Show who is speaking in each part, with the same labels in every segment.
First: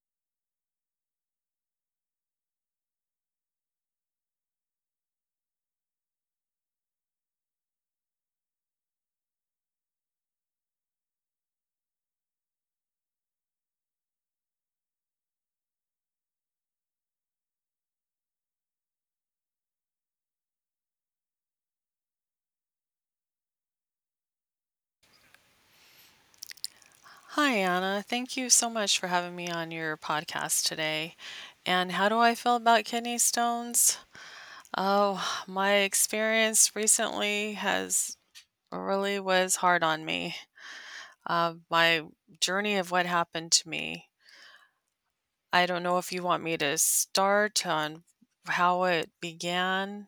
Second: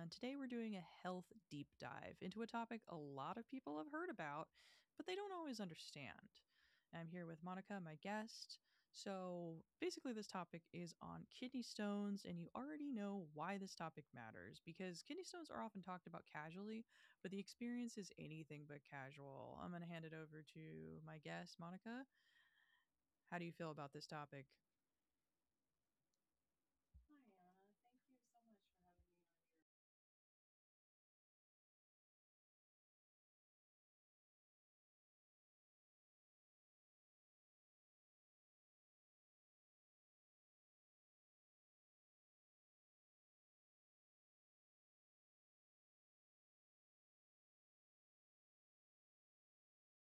Speaker 1: and today we're doing a health deep dive into a topic a lot of people have heard about, but they don't always understand. I'm here with Monica, my guest. So, basically, this topic is on kidney stones, and you already know why this topic matters because kidney stones are often talked about casually, but the experience is anything but casual. I'm going to hand it over to my guest, Monica. How do you feel about this topic?
Speaker 2: Hi, Anna. Thank you so much for having me on your podcast today. And how do I feel about kidney stones? Oh, my experience recently has really was hard on me. My journey of what happened to me. I don't know if you want me to start on how it began.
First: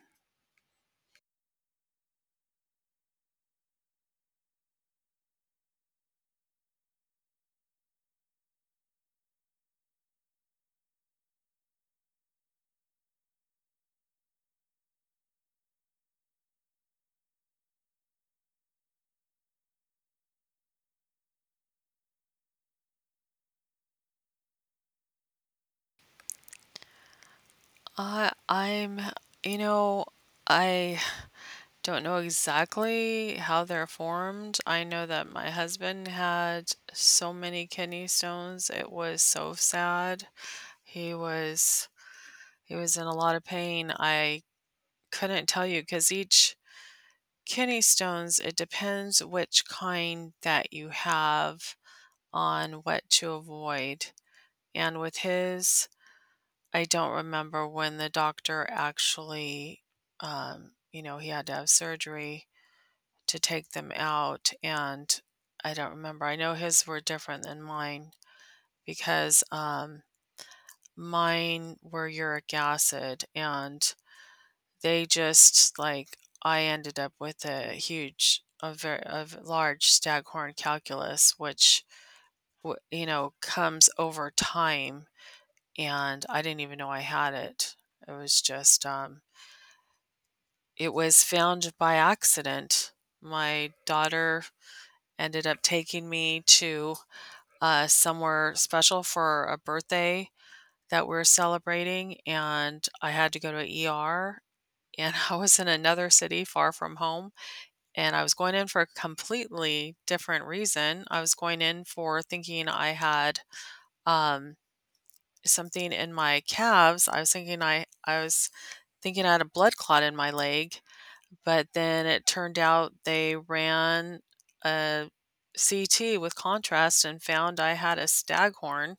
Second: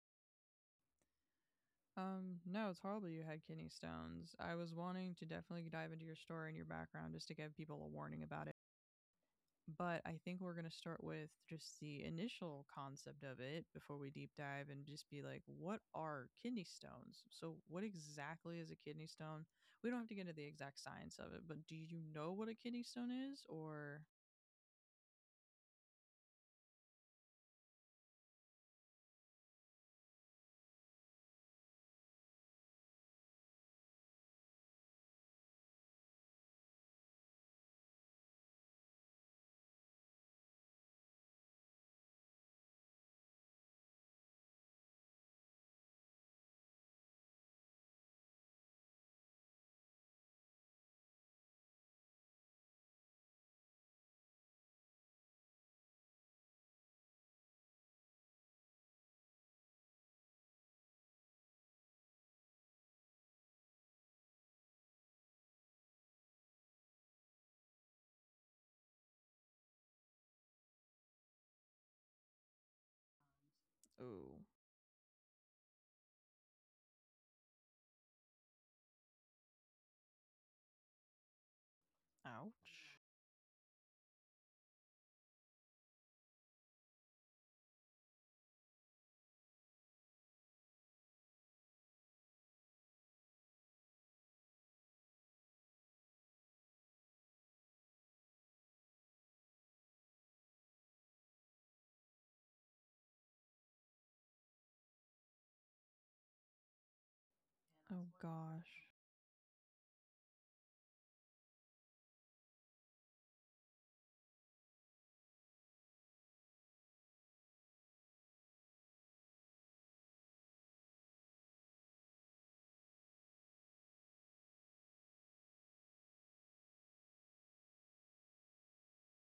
Speaker 1: No, it's horrible you had kidney stones. I was wanting to definitely dive into your story and your background just to give people a warning about it. But I think we're going to start with just the initial concept of it before we deep dive and just be like, what are kidney stones? So, what exactly is a kidney stone? We don't have to get into the exact science of it, but do you know what a kidney stone is? Or,
Speaker 2: Uh, I'm, you know, I Don't know exactly how they're formed. I know that my husband had so many kidney stones. It was so sad. He was he was in a lot of pain. I couldn't tell you cuz each kidney stones it depends which kind that you have on what to avoid. And with his, I don't remember when the doctor actually he had to have surgery to take them out and I don't remember. I know his were different than mine because mine were uric acid and
Speaker 1: oh,
Speaker 2: they just like I ended up with a huge a large staghorn calculus which
Speaker 1: ouch.
Speaker 2: comes over time and I didn't even know I had it. It was just it was found by accident. My daughter ended up taking me to somewhere special for a birthday that we're celebrating, and I had to go to ER. And I was in another city far from home,
Speaker 1: Oh
Speaker 2: and I was going in
Speaker 1: gosh.
Speaker 2: for a completely different reason. I was going in for thinking I had um, something in my calves. I was thinking I had a blood clot in my leg, but then it turned out they ran a CT with contrast and found I had a staghorn.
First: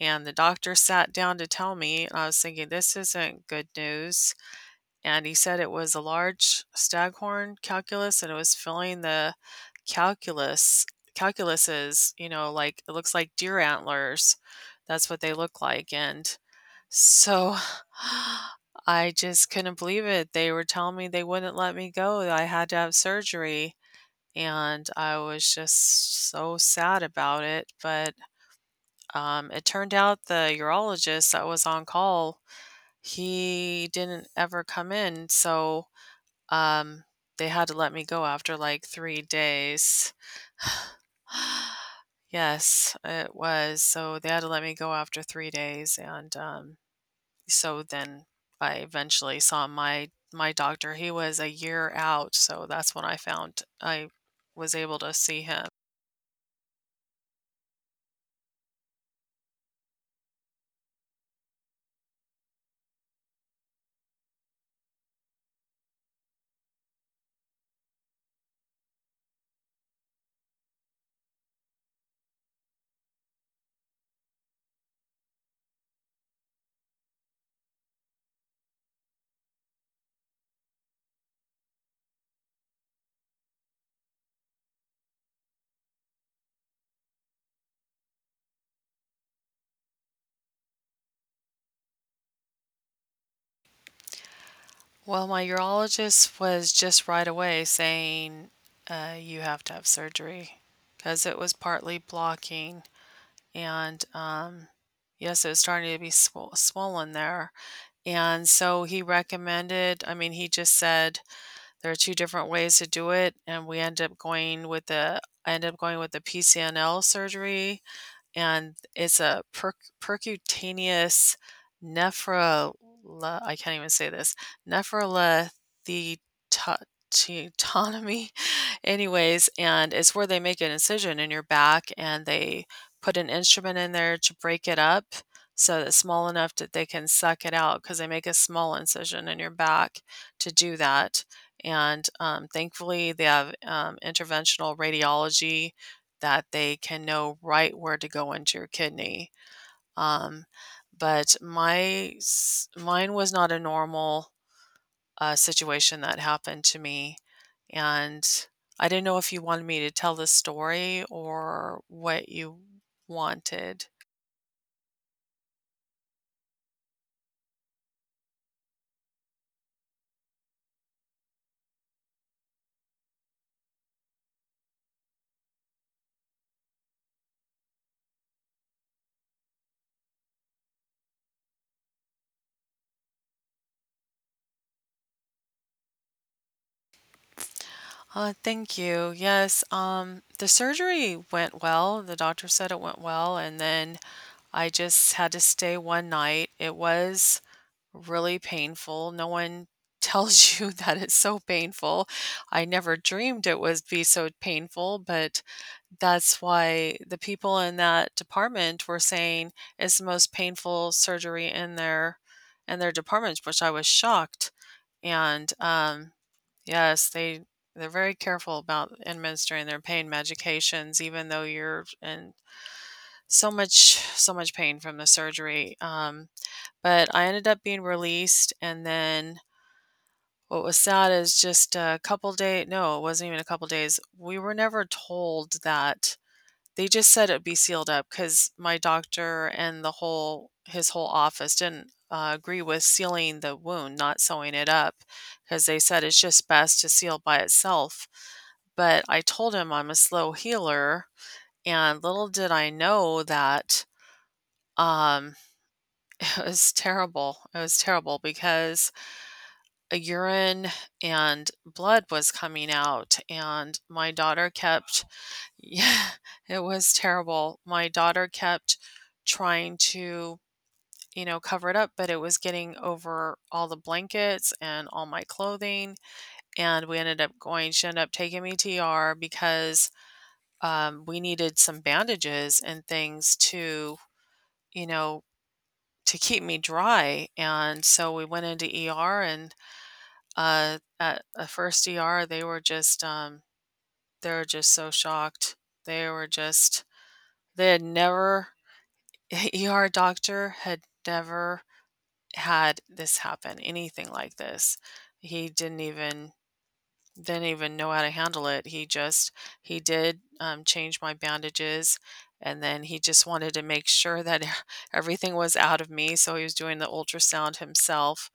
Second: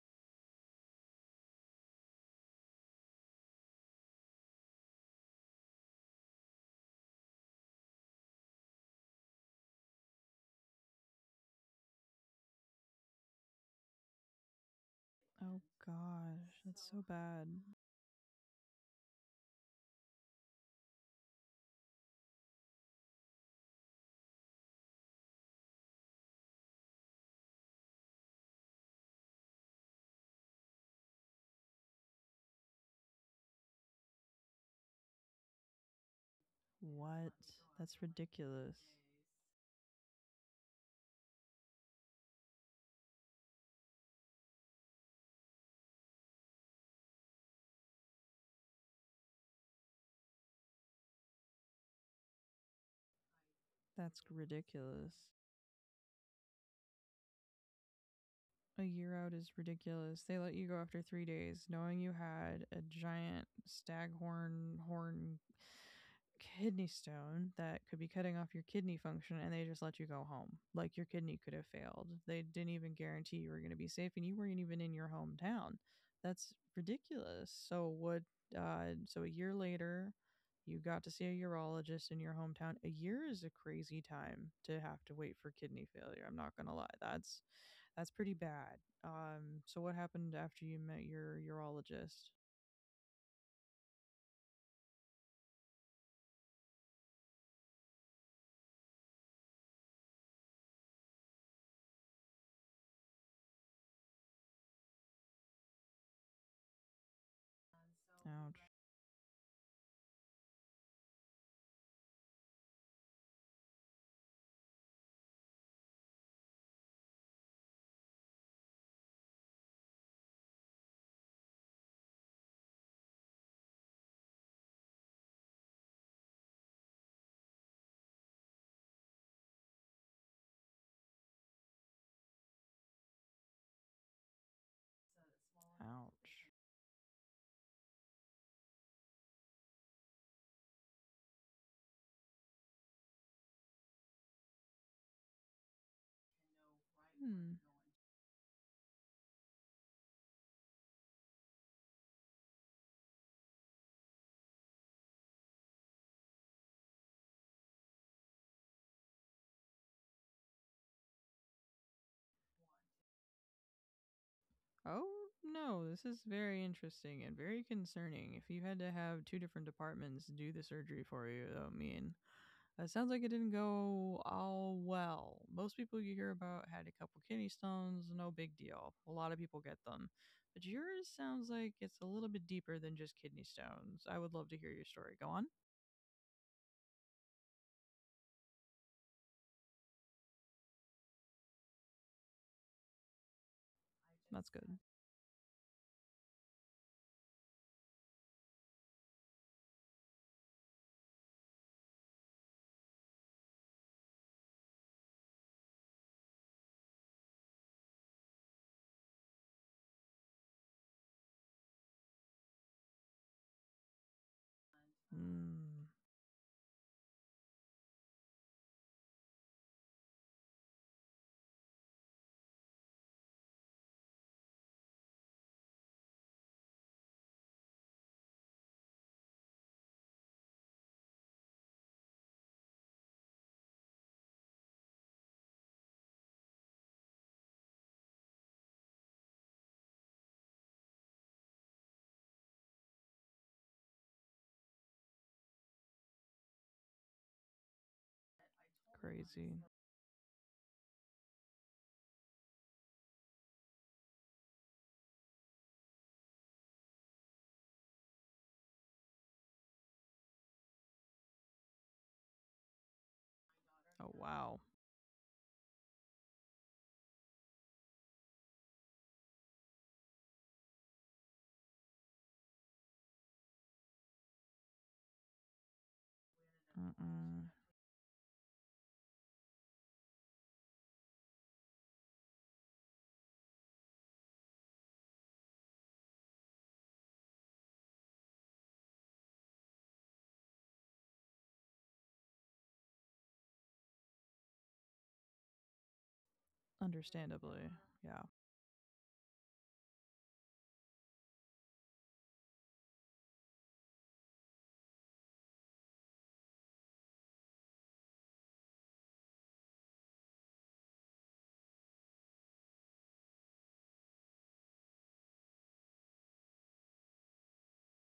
Speaker 2: And the doctor sat down to tell me, I was thinking, this isn't good news. And he said it was a large staghorn calculus and it was filling the calculus calculuses, you know, like it looks like deer antlers. That's what they look
Speaker 1: Oh
Speaker 2: like. And
Speaker 1: gosh. That's so bad.
Speaker 2: so I just couldn't believe it. They were telling me they wouldn't let me go. I had to have surgery. And I was just so sad about it. But it turned out the urologist that was on call, he didn't ever come in, so, um, they
Speaker 1: What?
Speaker 2: had to let me
Speaker 1: That's
Speaker 2: go after, like,
Speaker 1: ridiculous.
Speaker 2: 3 days. Yes, it was. So, they had to let me go after 3 days, and so then I eventually saw my doctor. He was a year out, so that's when I found I
Speaker 1: That's
Speaker 2: was able to see
Speaker 1: ridiculous.
Speaker 2: him.
Speaker 1: A year out is ridiculous. They let you go after 3 days, knowing you had a giant staghorn horn kidney stone that could be cutting off your kidney function, and they just let you go home. Like, your kidney could have failed. They didn't even guarantee you were going to be safe, and you weren't even in your hometown. That's ridiculous. So what, so a year later you got to see a urologist in your hometown. A year is a crazy time to have to wait for kidney failure. I'm not going to lie. That's pretty bad. So what happened after you met your urologist?
Speaker 2: Well, my urologist was just right away saying, you have to have surgery because it was partly blocking. And Yes, it was starting to be swollen there. And
Speaker 1: Ouch.
Speaker 2: so he recommended, I mean, he just said there are two different ways to do it. And we ended up going with the, I ended up going with the PCNL surgery, and it's a percutaneous nephrol I can't even say this nephrolithotomy. Anyways, and it's where they make an incision in your back and they put an instrument in there to break it up so that it's small enough
Speaker 1: Ouch.
Speaker 2: that they can suck it out, because they make a small incision in your back to do that. And thankfully they have interventional radiology that they can know
Speaker 1: Hmm.
Speaker 2: right where to go into your kidney. Um, Mine was not a normal situation that happened to me, and I didn't know if you wanted me to tell the story or what you wanted.
Speaker 1: Oh, no, this is very interesting and very concerning. If you had to have two different departments do the surgery for you, I mean, it sounds like it didn't go all well. Most people you hear about had a couple kidney stones, no big deal. A lot of people get them. But yours sounds like it's a little bit deeper than just kidney stones. I would love to hear your story. Go on.
Speaker 2: Thank you. Yes, the surgery went well. The doctor said it went well, and then
Speaker 1: That's
Speaker 2: I
Speaker 1: good.
Speaker 2: just had to stay one night. It was really painful. No one tells you that it's so painful. I never dreamed it would be so painful, but that's why the people in that department were saying it's the most painful surgery in their department, which I was shocked. And
Speaker 1: Mm,
Speaker 2: Yes, they're very careful about administering their pain medications, even though you're in so much pain from the surgery. But I ended up being released, and then what was sad is just a couple day no, it wasn't even a couple days. We were never told that. They just said it'd be sealed up because my doctor and the whole his whole office didn't, agree with sealing the wound, not sewing it up, because they said it's just best to seal by itself. But I told him
Speaker 1: crazy.
Speaker 2: I'm a slow healer, and little did I know that, um, it was terrible. It was terrible because a urine and blood was coming out, and my
Speaker 1: Oh,
Speaker 2: daughter
Speaker 1: wow.
Speaker 2: kept yeah it was terrible, my daughter kept trying to, you know, cover it up, but it was getting over all the blankets and all my clothing. And we ended up
Speaker 1: Mm-mm.
Speaker 2: going she ended up taking me to ER because we needed some bandages and things to, you know, to keep me dry. And so we went into ER and at a first ER, they were they were just so shocked. They were just, they had
Speaker 1: Understandably, yeah.
Speaker 2: never, ER doctor had never had this happen, anything like this. He didn't even know how to handle it. He did change my bandages. And then he just wanted to make sure that everything was out of me. So he was doing the ultrasound himself.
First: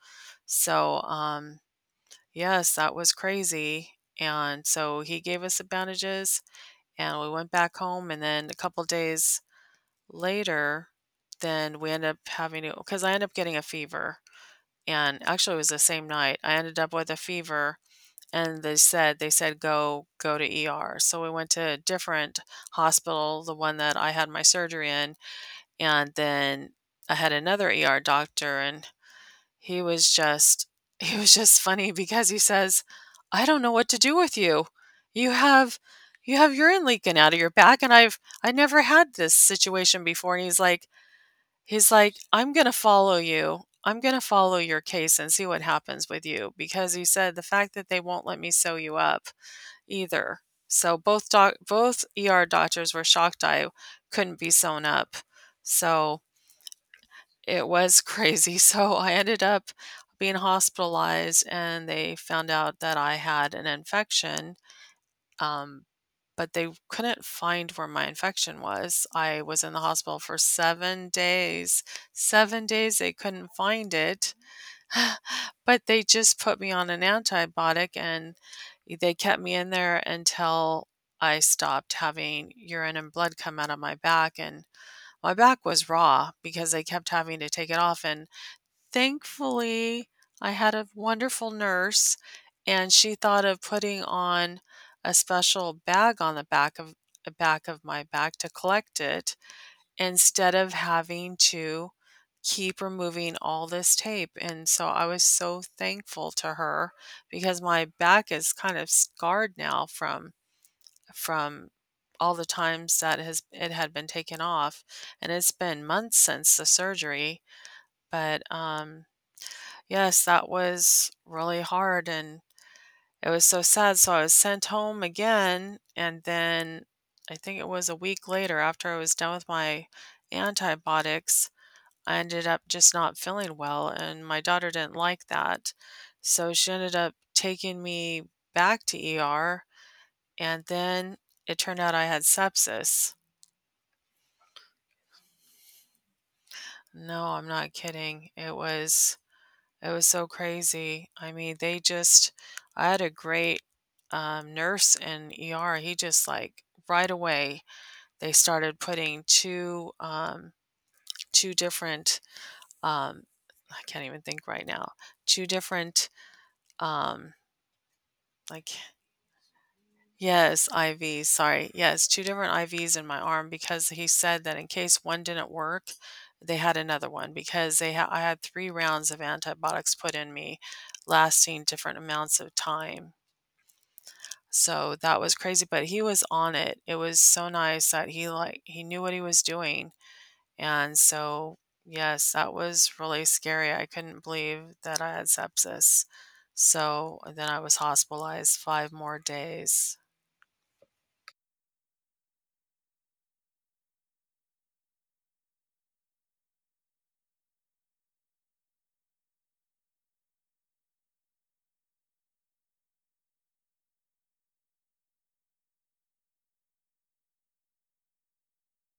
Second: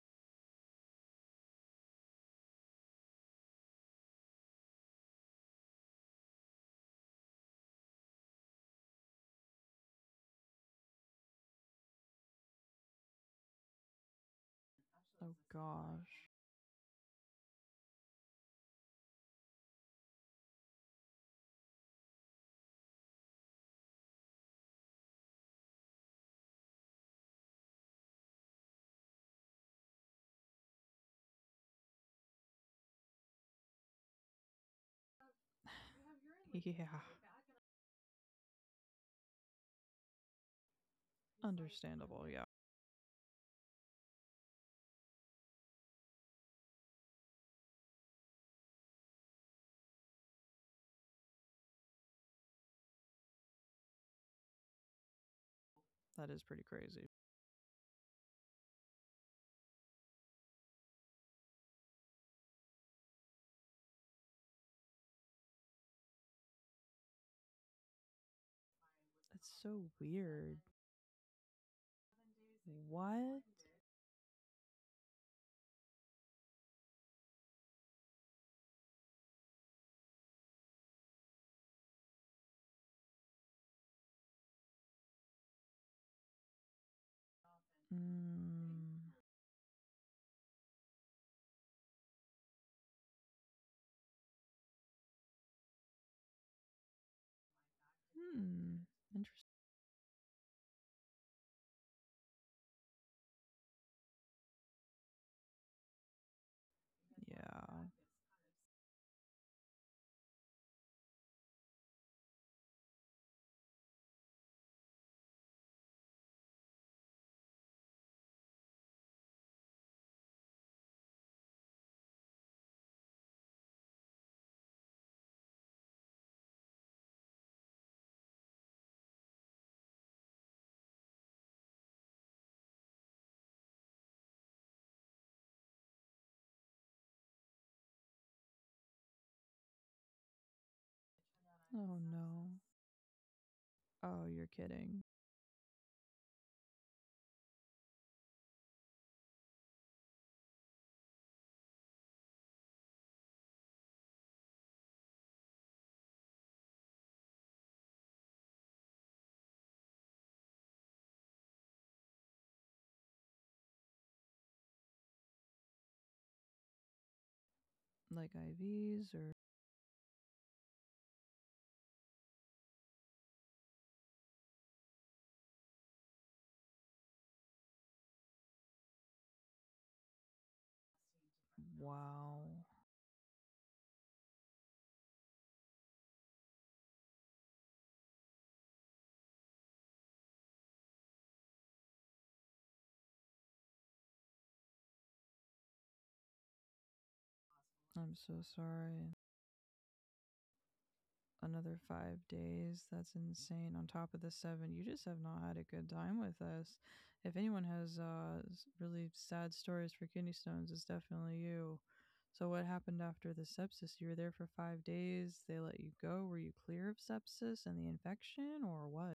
Speaker 2: So, um, Yes, that was crazy, and so he gave us the bandages, and we went back home, and then a couple days later, then we ended up having to because I ended up getting a fever, and
Speaker 1: Oh
Speaker 2: actually it was the same
Speaker 1: gosh.
Speaker 2: night. I ended up with a fever, and they said, "Go to ER." So we went to a different hospital, the one that I had my surgery in, and then I had another ER doctor, and he was just he was just funny because he says, "I don't know what to do with you. You have you have urine
Speaker 1: Yeah,
Speaker 2: leaking out of your back, and I never had this situation before." And he's like,
Speaker 1: understandable, yeah.
Speaker 2: "I'm going to follow you. I'm going to follow your case and see what happens with you," because he said the fact that they won't let me sew you up either. So both ER doctors were shocked I couldn't be sewn up. So
Speaker 1: That is pretty crazy.
Speaker 2: it was crazy. So I ended up being hospitalized, and they found out that I had an infection, um, but they couldn't find where my infection was. I
Speaker 1: It's
Speaker 2: was in the
Speaker 1: so
Speaker 2: hospital for
Speaker 1: weird.
Speaker 2: 7 days. 7 days, they
Speaker 1: What?
Speaker 2: couldn't find it. But they just put me on an antibiotic, and they kept me in there until I stopped having urine and blood come out of my back. And my back was raw because they kept having to take it off. And
Speaker 1: Mm,
Speaker 2: Thankfully, I had a wonderful nurse, and she thought of putting on a special bag on the back of my bag to
Speaker 1: hmm.
Speaker 2: collect it
Speaker 1: Interesting.
Speaker 2: instead of having to keep removing all this tape. And so I was so thankful to her because
Speaker 1: Yeah.
Speaker 2: my back is kind of scarred now from all the times that has it had been taken off, and it's been months since the surgery. But yes, that was really hard, and it was so sad. So I was sent home again, and then I think it was a week later, after I was done with my antibiotics, I ended up just not feeling well, and my daughter didn't like that. So she ended up taking me back to ER, and then it turned
Speaker 1: Oh
Speaker 2: out I had
Speaker 1: no.
Speaker 2: sepsis.
Speaker 1: Oh, you're kidding.
Speaker 2: No, I'm not kidding. It was so crazy. I mean, they just I had a great nurse in ER. He just like right away they started putting two different um, I can't even think right now. Two different um,
Speaker 1: Like,
Speaker 2: like
Speaker 1: IVs or.
Speaker 2: yes, IVs. Sorry, yes, two different IVs in my arm, because he said that in case one didn't work, they had another one, because I had three rounds of antibiotics put in me, lasting different
Speaker 1: Wow.
Speaker 2: amounts of time. So that was crazy, but he was on it. It was so nice that he knew what he was doing. And so yes, that was really scary. I couldn't believe that I had sepsis. So, and then I was
Speaker 1: I'm so
Speaker 2: hospitalized 5
Speaker 1: sorry.
Speaker 2: more days.
Speaker 1: Another 5 days. That's insane. On top of the seven, you just have not had a good time with us. If anyone has really sad stories for kidney stones, it's definitely you. So, what happened after the sepsis? You were there for 5 days. They let you go. Were you clear of sepsis and the infection, or what?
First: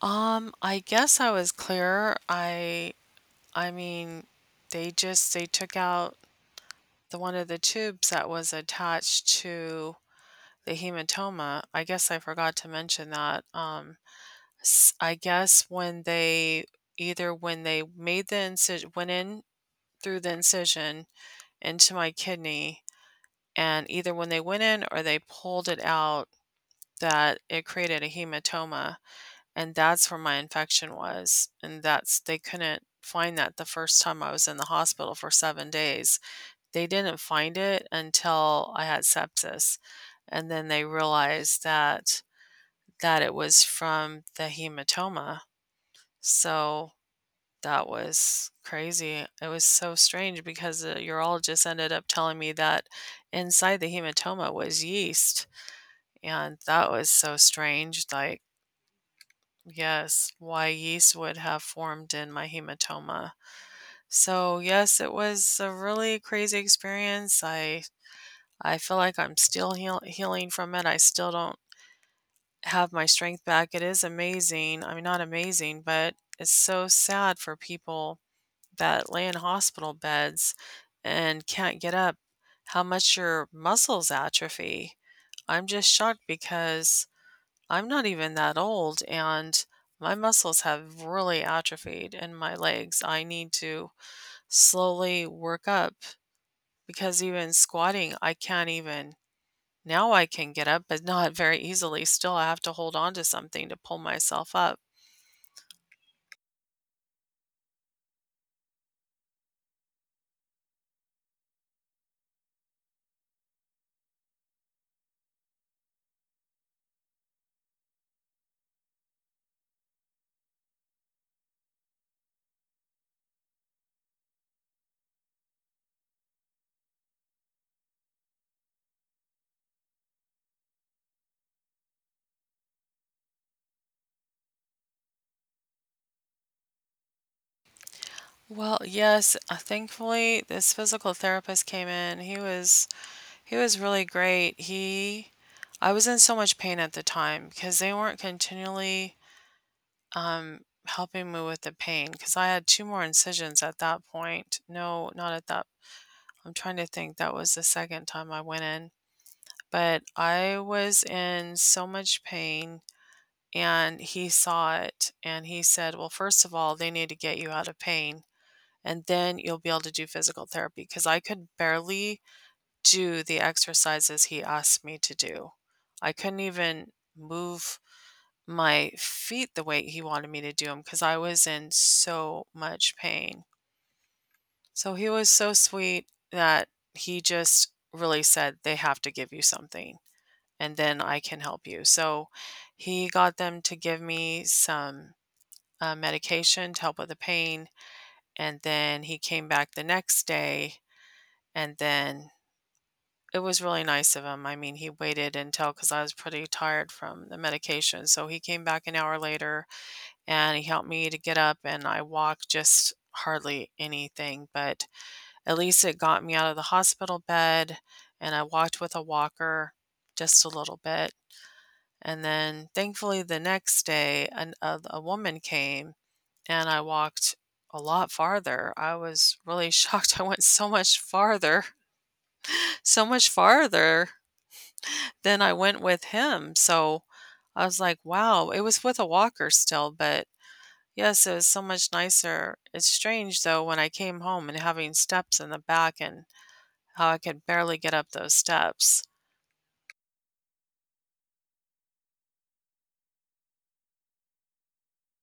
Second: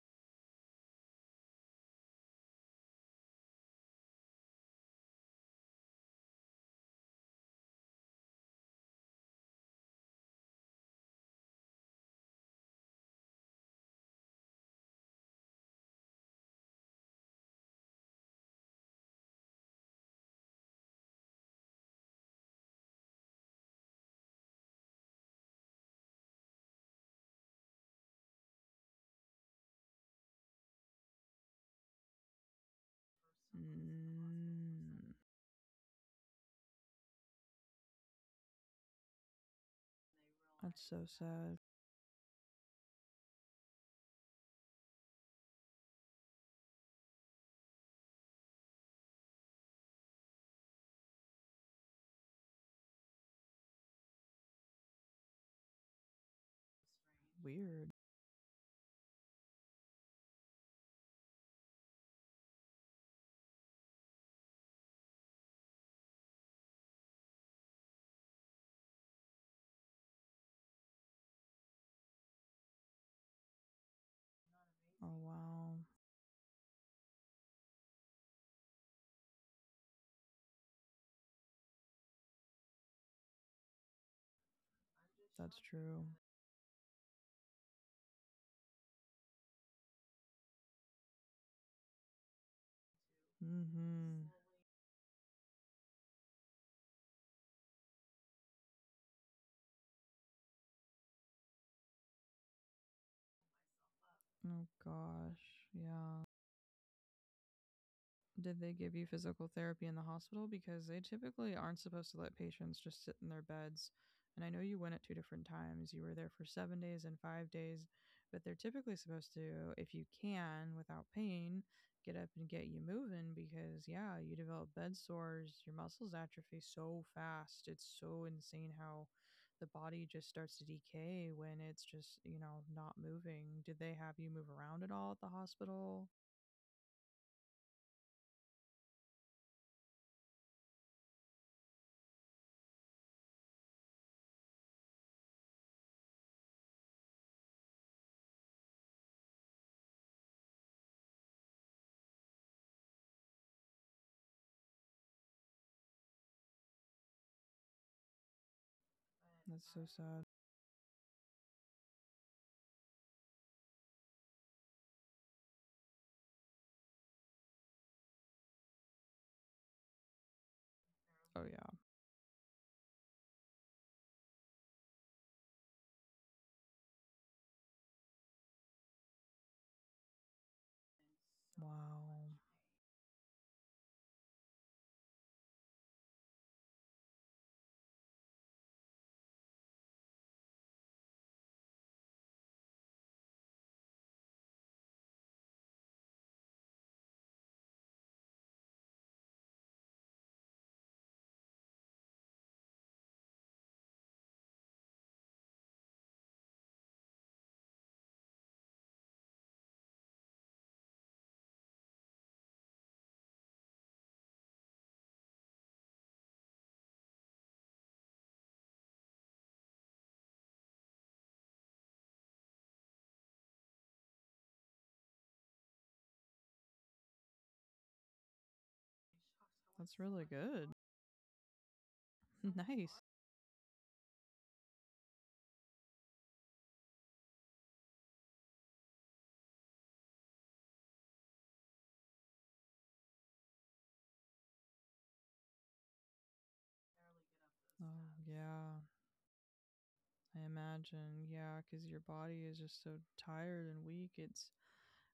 Speaker 2: I guess I was clear. I mean, they took out the one of the tubes that was attached to the hematoma. I guess I forgot to mention that. S I guess when they either when they made the incision went in through the incision into my kidney, and either when they went in or they pulled it out, that it created a hematoma, and that's where my infection was, and that's they couldn't find that the first time I was in the
Speaker 1: Mm,
Speaker 2: hospital for 7 days. They didn't find it until I had sepsis, and then they
Speaker 1: that's so sad.
Speaker 2: realized that it was from the hematoma. So that was crazy. It was so strange because the urologist ended up telling me that inside the hematoma was yeast, and that was so
Speaker 1: Weird.
Speaker 2: strange. Like, yes, why yeast would have formed in my hematoma. So, yes, it was a really crazy experience. I feel like I'm still healing from it. I still don't have my strength back. It is amazing. I mean,
Speaker 1: Oh,
Speaker 2: not amazing,
Speaker 1: wow.
Speaker 2: but it's so sad for people that lay in hospital beds and can't get up, how much your muscles atrophy. I'm
Speaker 1: That's
Speaker 2: just
Speaker 1: true.
Speaker 2: shocked because I'm not even that old and my muscles have really atrophied in my legs. I need
Speaker 1: Mm
Speaker 2: to
Speaker 1: hmm.
Speaker 2: slowly work up because even squatting, I can't even. Now I can get up, but not very easily. Still, I have to hold on to something to pull myself up.
Speaker 1: Oh, gosh. Yeah. Did they give you physical therapy in the hospital? Because they typically aren't supposed to let patients just sit in their beds. And I know you went at two different times. You were there for 7 days and 5 days, but they're typically supposed to, if you can, without pain, get up and get you moving because, yeah, you develop bed sores. Your muscles atrophy so fast. It's so insane how the body just starts to decay when it's just, you know, not moving. Did they have you move around at all at the hospital?
Speaker 2: Well, yes, thankfully, this physical therapist came in. He was really great. He I was in so much pain at the time because they weren't continually um helping me with the pain because I had two more incisions at that point. No, not at that. I'm trying to think. That was the second time I went in,
Speaker 1: That's so
Speaker 2: but
Speaker 1: sad.
Speaker 2: I was in so much pain and he saw it and he said, "Well, first of all, they need to get you out of pain." And then you'll be able to do physical therapy because I could
Speaker 1: Oh, yeah.
Speaker 2: barely do the exercises he asked me to do. I couldn't even move my feet the way he wanted me to do them because I was in so
Speaker 1: Wow.
Speaker 2: much pain. So he was so sweet that he just really said, they have to give you something and then I can help you. So he got them to give me some medication to help with the pain. And then he came back the next day and then it was really nice of him. I mean, he waited until because I was pretty tired from the medication. So he came back an hour later and he helped me to get up and I walked just hardly anything, but at least it got me out of the hospital bed and I walked with a walker just a little bit. And then thankfully the next day a woman came and I walked a lot farther. I was really
Speaker 1: That's
Speaker 2: shocked. I
Speaker 1: really
Speaker 2: went so
Speaker 1: good.
Speaker 2: much farther so
Speaker 1: Nice.
Speaker 2: much farther then I went with him, so I was like, "Wow." It was with a walker still, but yes, it was so much nicer. It's strange though when I came home and having steps in the back and how I could barely get up
Speaker 1: Oh,
Speaker 2: those
Speaker 1: yeah.
Speaker 2: steps.
Speaker 1: I imagine. Yeah, cuz your body is just so tired and weak. It's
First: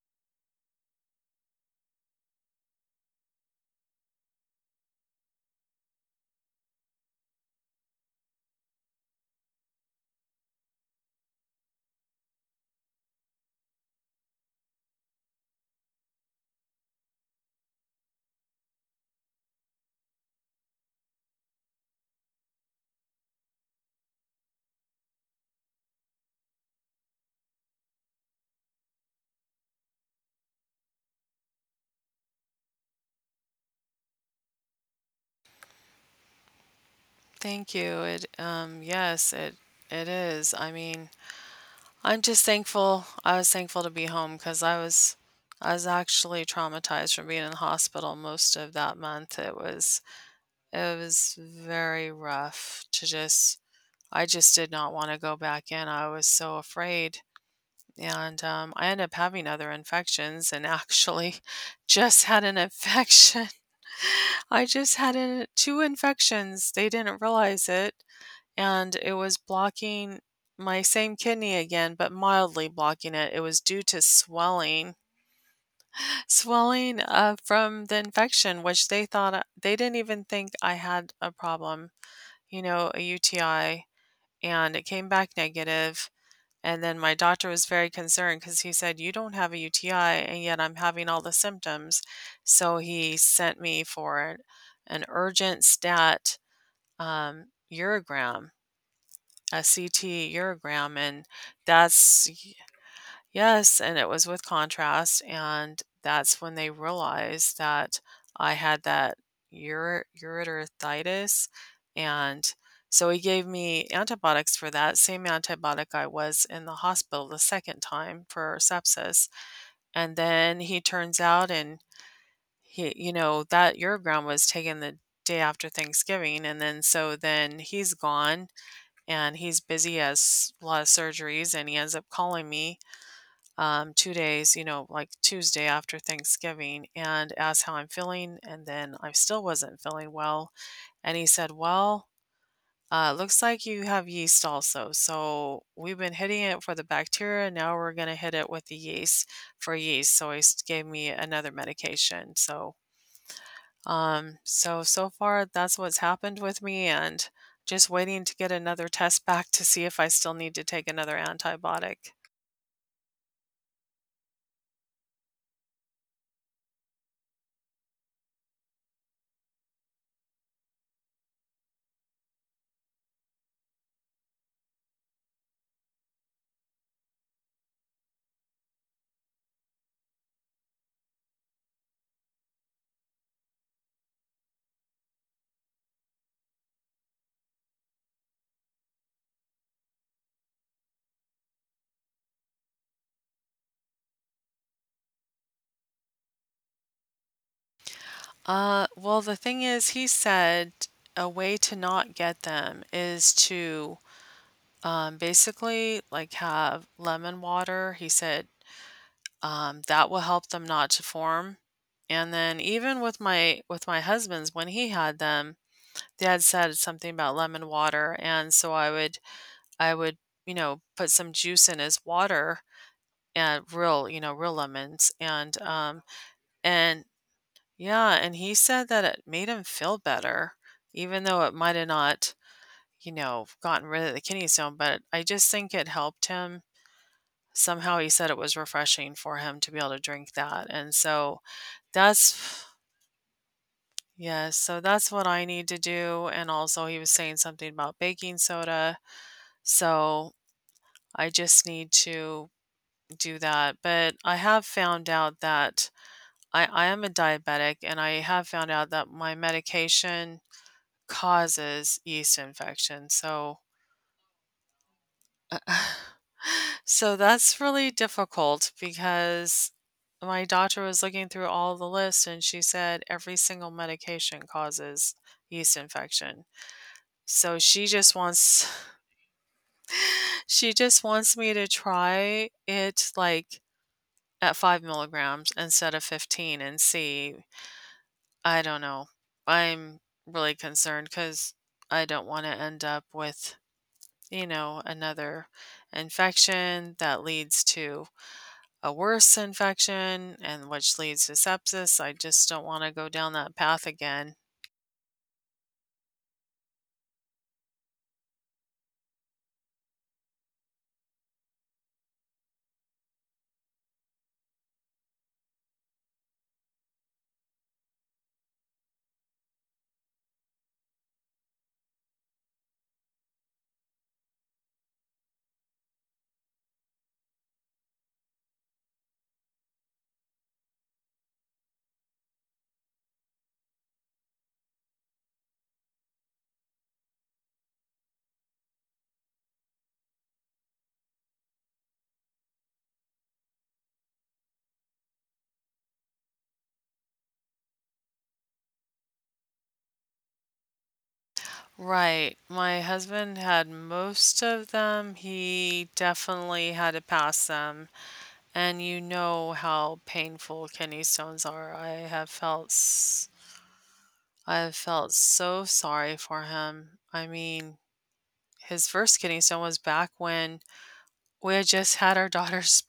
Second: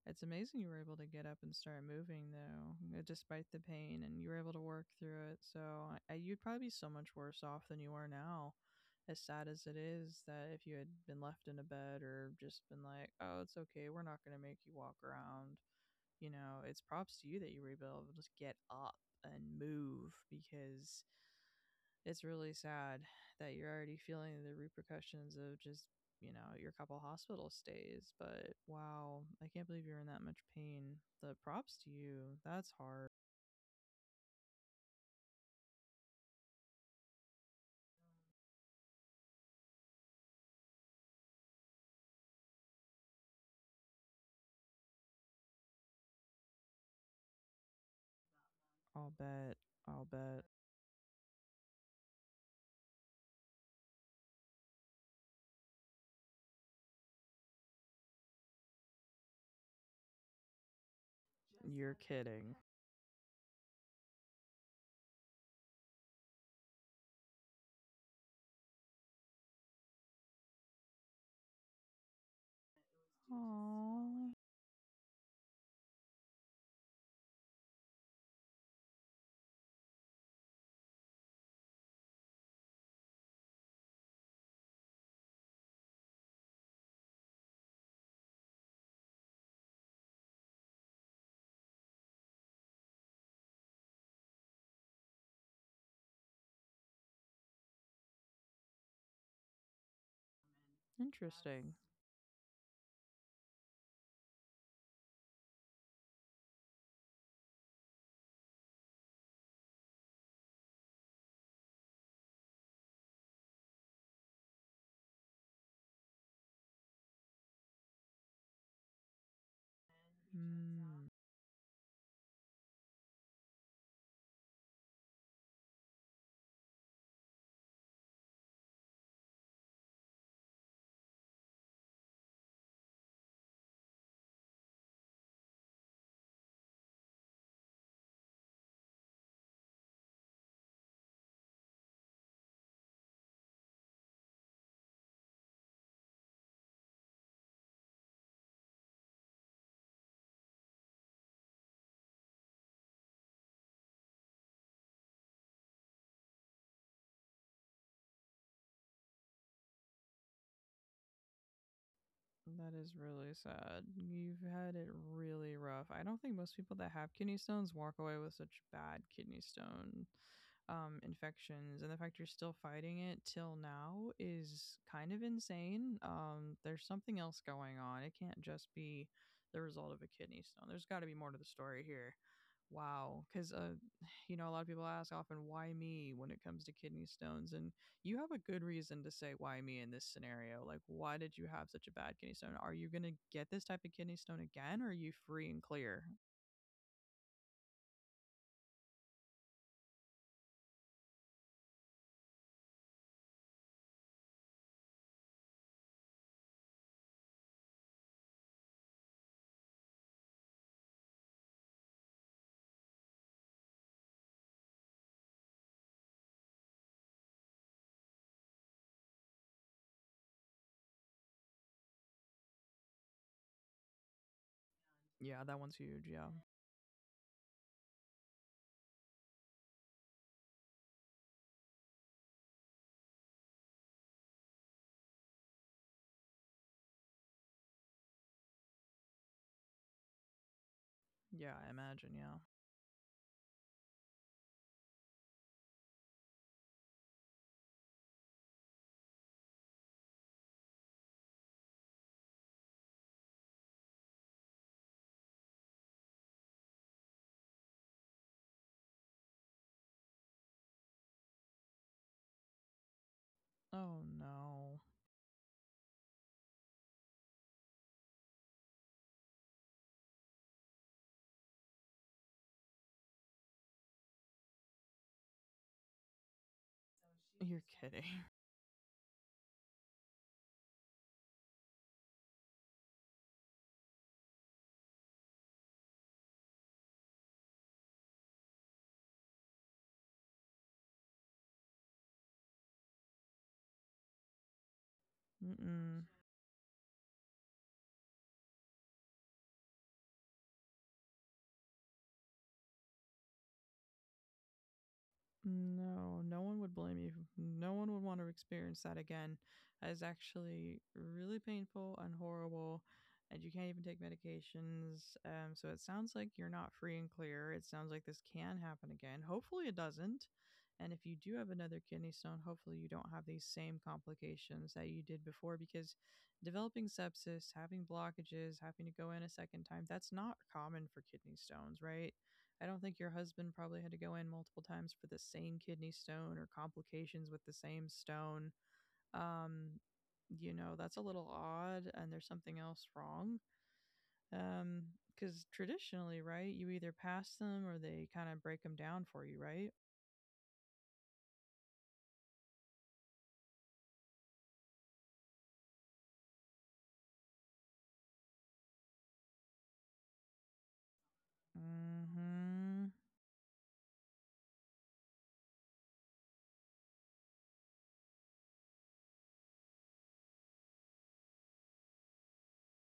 Speaker 1: it's amazing you were able to get up and start moving though, despite the pain, and you were able to work through it. So, you'd probably be so much worse off than you are now. As sad as it is, that if you had been left in a bed or just been like, "Oh, it's okay. We're not going to make you walk around." You know, it's props to you that you rebuild. Just get up and move because it's really sad that you're already feeling the repercussions of just, you know, your couple hospital stays. But wow, I can't believe you're in that much pain. The props to you. That's hard.
Speaker 2: Thank you. It yes, it is. I mean, I'm just thankful. I was thankful to be home because I was actually traumatized from being in the hospital most of that
Speaker 1: I'll
Speaker 2: month.
Speaker 1: bet. I'll bet.
Speaker 2: It was very rough to just I just did not want to go back in. I was so afraid. And I ended up having other infections and actually
Speaker 1: You're
Speaker 2: just had
Speaker 1: kidding.
Speaker 2: an infection. I just had two infections. They didn't realize it. And it was blocking my same kidney again, but mildly blocking it. It was due to
Speaker 1: Aww.
Speaker 2: swelling, swelling from the infection, which they thought they didn't even think I had a problem, you know, a UTI. And it came back negative. And then my doctor was very concerned because he said, you don't have a UTI, and yet I'm having all the symptoms. So he sent me for an urgent stat um, urogram, a CT urogram. And
Speaker 1: Interesting.
Speaker 2: that's Yes, and it was with contrast, and that's when they realized that I had that ureteritis, and so he gave me antibiotics for that same antibiotic I was in the hospital the second time for sepsis, and then he
Speaker 1: Hmm.
Speaker 2: turns out and he you know, that urogram was taken the day after Thanksgiving, and then so then he's gone, and he's busy, has a lot of surgeries, and he ends up calling me 2 days, you know, like Tuesday after Thanksgiving, and asked how I'm feeling. And then I still wasn't feeling well. And he said, well, looks like you have yeast also. So we've been hitting it for the bacteria. Now we're going to hit it with the yeast for yeast. So he gave me another medication. So, so far that's what's happened with me. And just waiting to get another test back to see if I still need to take another antibiotic.
Speaker 1: That is really sad. You've had it really rough. I don't think most people that have kidney stones walk away with such bad kidney stone infections. And the fact you're still fighting it till now is kind of insane. There's something else going on. It can't just be the result of a kidney stone. There's got to be more to the story here. Wow. Because, you know, a lot of people ask often, why me when it comes to kidney stones? And you have a good reason to say why me in this scenario. Like, why did you have such a bad kidney stone? Are you going to get this type of kidney stone again, or are you free and clear?
Speaker 2: Well, the thing is, he said a way to not get them is to basically like have lemon water. He said that will help them not to form. And then even with my husband's, when he had them, they had said something about lemon water, and so I would you know put some juice in his water and real you know real lemons
Speaker 1: Yeah,
Speaker 2: and
Speaker 1: that one's huge, yeah.
Speaker 2: and yeah, and he said that it made him feel better, even though it might have not, you know, gotten rid of the kidney stone, but I just think it helped him. Somehow he said it was refreshing for him to be able to drink that. And so
Speaker 1: Yeah, I imagine, yeah.
Speaker 2: that's, yeah, so that's what I need to do. And also he was saying something about baking soda. So I just need to do that. But I have found out that I am a diabetic and I have found out that my medication causes yeast infection. So
Speaker 1: Oh no.
Speaker 2: so that's really difficult because my doctor was looking through all the lists and she said every single medication causes yeast infection.
Speaker 1: So
Speaker 2: So
Speaker 1: you're
Speaker 2: she
Speaker 1: kidding.
Speaker 2: just wants she just wants me to try it like at 5 mg instead of 15 and see. I don't know. I'm really concerned because I don't want to end up with you know, another
Speaker 1: Mm-mm.
Speaker 2: infection that leads to a worse infection and which leads to sepsis. I just don't want to go down that path again.
Speaker 1: No, no one would blame you. No one would want to experience that again. It's actually really painful and horrible, and you can't even take medications. So it sounds like you're not free and clear. It sounds like this can happen again. Hopefully, it doesn't. And if you do have another kidney stone, hopefully you don't have these same complications that you did before, because developing sepsis, having blockages, having to go in a second time, that's not common for kidney stones, right? I don't think your husband probably had to go in multiple times for the same kidney stone or complications with the same stone. Um, you know, that's a little odd, and there's something else wrong. Um, because traditionally, right, you either pass them or they kind of break them down for you, right?
Speaker 2: Right. My husband had most of them. He definitely had to pass them. And you know how painful kidney stones are.
Speaker 1: Mm-hmm.
Speaker 2: I have felt so sorry for him. I mean, his first kidney stone was back when we had just had our daughter's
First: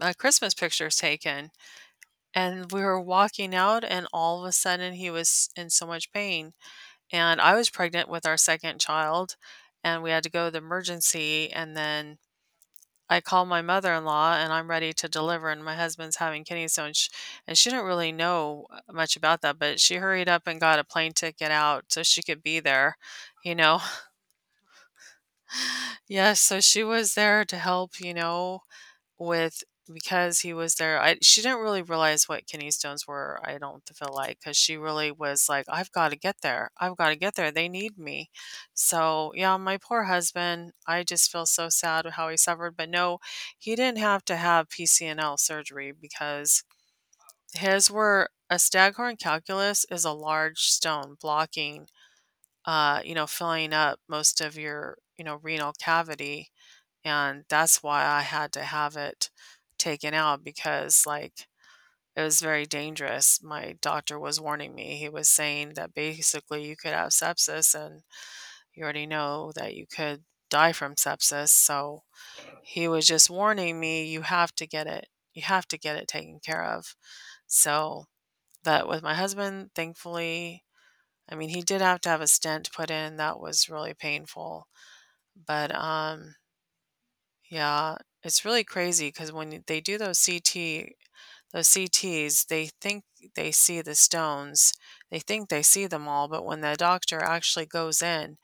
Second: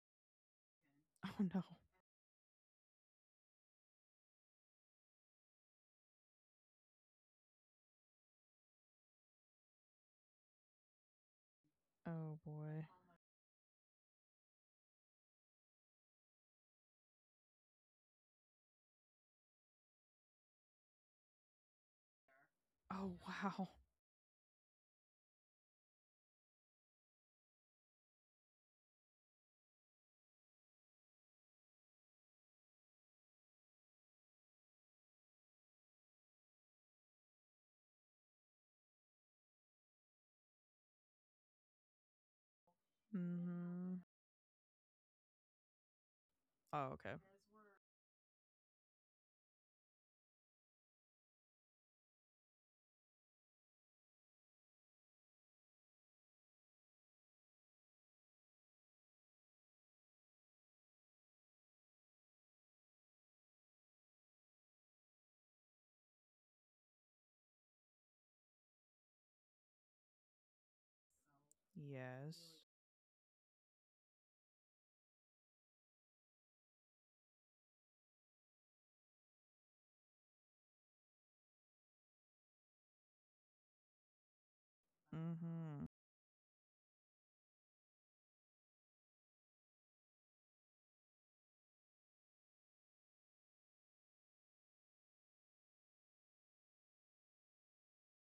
Speaker 2: Christmas pictures
Speaker 1: Oh
Speaker 2: taken,
Speaker 1: no.
Speaker 2: and we were walking out, and all of a sudden he was in so much pain. And I was pregnant with our second child, and we had to go to the emergency. And then
Speaker 1: Oh boy.
Speaker 2: I called my mother in law, and I'm ready to deliver, and my husband's having kidney stones. And she didn't really know much about that, but she hurried up and got a plane ticket out so she could be there,
Speaker 1: Oh
Speaker 2: you
Speaker 1: wow.
Speaker 2: know. Yes, so she was there to help, you know with because he was there, I she didn't really realize what kidney stones were, I don't feel like because she really was like, "I've gotta get there. I've gotta get there. They need me." So, yeah, my poor husband, I just feel so sad how he suffered, but no, he
Speaker 1: Mm-hmm.
Speaker 2: didn't have to have PCNL surgery because
Speaker 1: Oh okay.
Speaker 2: his were a staghorn calculus is a large stone blocking, you know, filling up most of your, you know, renal cavity and that's why I had to have it taken out because like it was very dangerous. My doctor was warning me. He was saying that basically you could have sepsis and you already know that you could die from sepsis. So
Speaker 1: Yes.
Speaker 2: he was just warning me you have to get it taken care of. So that with my husband, thankfully, I mean he did have to have a stent put in. That was really painful. But
Speaker 1: Mm-hmm.
Speaker 2: yeah, it's really crazy because when they do those CT, those CTs, they think they see the stones. They think they see them all, but when the doctor actually goes in,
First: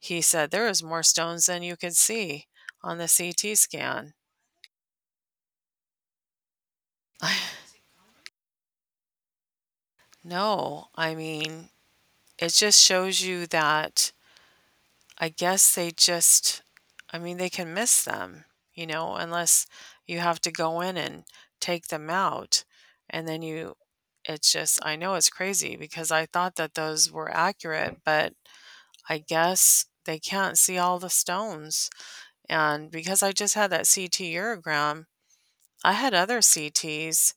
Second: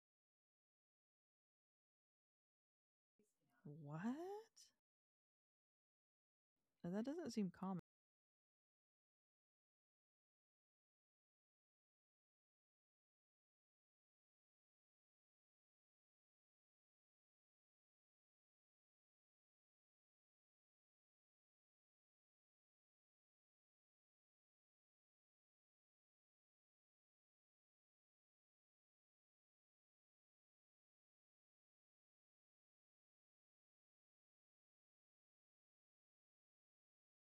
Speaker 2: he said there is more stones than you could see on the CT scan.
Speaker 1: What? That doesn't seem common.
Speaker 2: No, I mean, it just shows you that I guess they just, I mean, they can miss them, you know, unless you have to go in and take them out. And then you, it's just, I know it's crazy because I thought that those were accurate, but I guess they can't see all the stones. And because I just had that CT urogram, I had other CTs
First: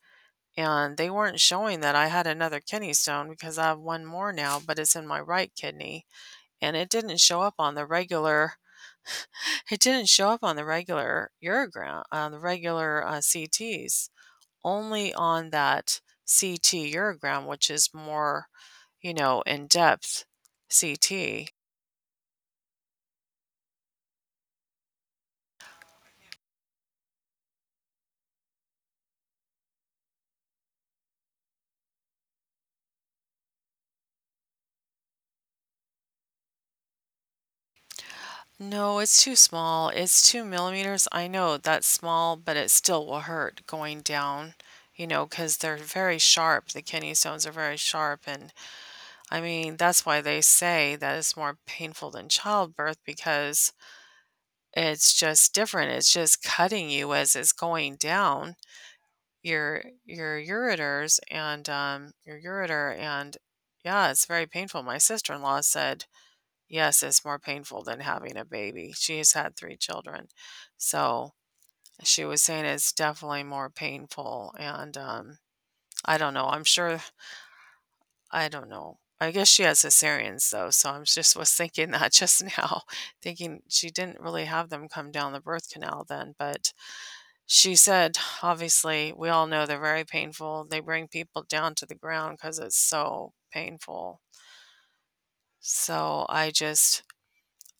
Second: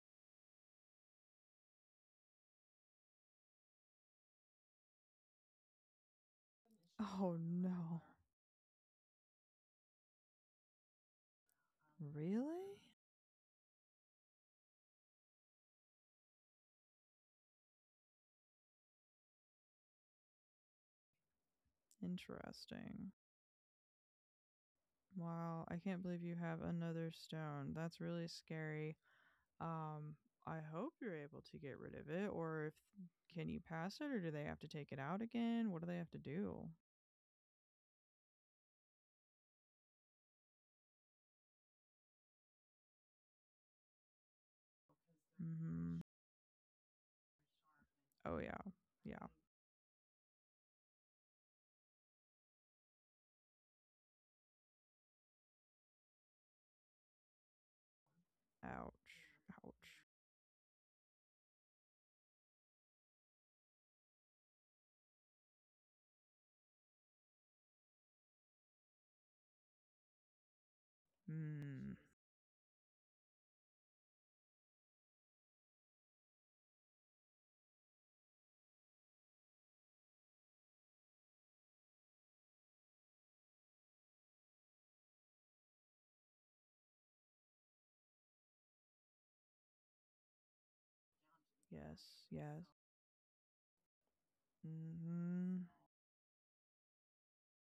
Speaker 2: and they weren't showing that I had another kidney stone because I have one more now, but it's in my right kidney and
Speaker 1: Oh no.
Speaker 2: it didn't show up on the regular urogram, on the
Speaker 1: Really?
Speaker 2: regular CTs, only on that CT urogram, which is more, you know, in depth CT.
Speaker 1: Interesting. Wow, I can't believe you have another stone. That's really scary. Um I hope you're able to get rid of it. Or if, can you pass it, or do they have to take it out again? What do they have to do?
Speaker 2: No, it's too small. It's 2 mm. I know that's small, but it still will hurt going down, you know, because they're
Speaker 1: Mhm.
Speaker 2: very sharp. The kidney stones are very sharp.
Speaker 1: Oh
Speaker 2: And
Speaker 1: yeah. Yeah.
Speaker 2: I mean, that's why they say that it's more painful than childbirth because it's just different, it's just cutting you as it's going down
Speaker 1: Ouch. Ouch.
Speaker 2: your ureters and, your ureter, and yeah, it's very painful. My sister-in-law said, "Yes, it's more painful than having a baby." She has had 3 children, so
Speaker 1: Mm.
Speaker 2: she was saying it's definitely more painful, and, I'm sure I don't know. I guess she has cesareans though, so I'm just was thinking that just now, thinking she didn't really have them come down the birth canal then, but she said, "Obviously, we all know they're very painful. They bring people down to the
Speaker 1: Yes.
Speaker 2: ground because
Speaker 1: Yes.
Speaker 2: it's so painful."
Speaker 1: Mhm.
Speaker 2: So,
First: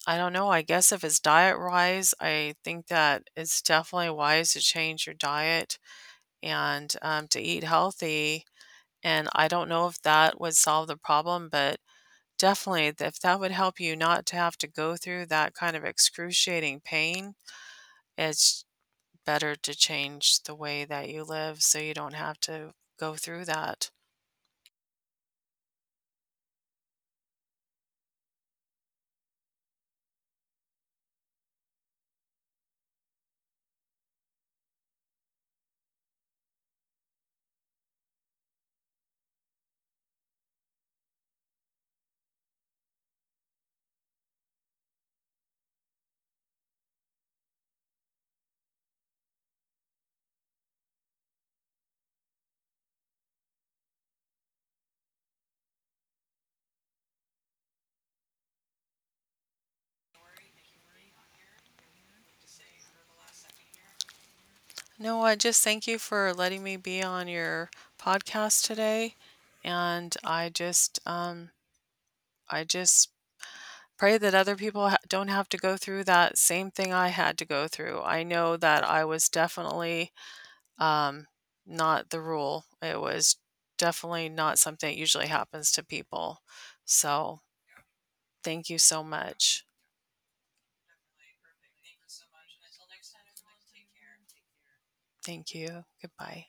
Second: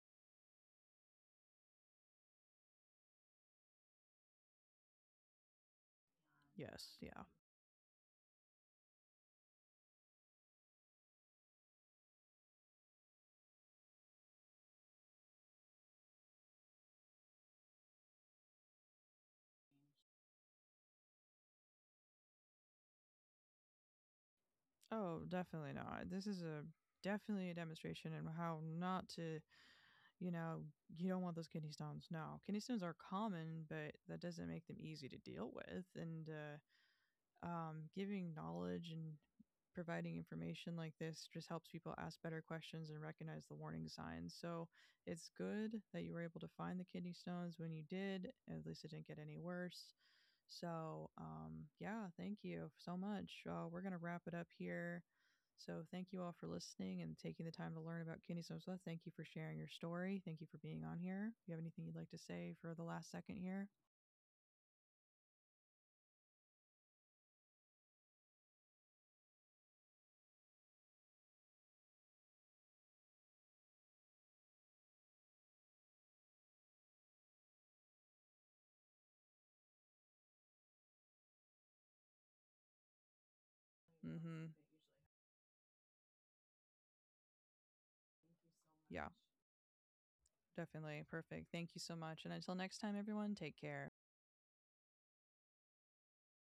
Speaker 2: I don't know, I guess if it's diet-wise, I think that it's definitely wise to change your diet and,
Speaker 1: Yes. Yeah.
Speaker 2: to eat healthy, and I don't know if that would solve the problem, but definitely if that would help you not to have to go through that kind of excruciating pain, it's better to change the way that you live so you don't have to go through that.
Speaker 1: Oh, definitely not. This is a, definitely a demonstration and how not to, you know, you don't want those kidney stones. No, kidney stones are common, but that doesn't make them easy to deal with. And giving knowledge and providing information like this just helps people ask better questions and recognize the warning signs. So it's good that you were able to find the kidney stones when you did. At least it didn't get any worse. So, yeah, thank you so much. We're going to wrap it up here. So, thank you all for listening and taking the time to learn about kidney Sosa. Thank you for sharing your story. Thank you for being on here. You have anything you'd like to say for the last second here?
Speaker 2: No, I just thank you for letting me be on your podcast today. And I just pray that other people don't have to go through that same thing I had to go through. I know that I was definitely um, not the rule. It was definitely
Speaker 1: Mm-hmm.
Speaker 2: not something that usually happens to people. So thank you so
Speaker 1: Yeah,
Speaker 2: much.
Speaker 1: definitely. Perfect. Thank you so much. And until next time, everyone, take care.
Speaker 2: Thank you. Goodbye.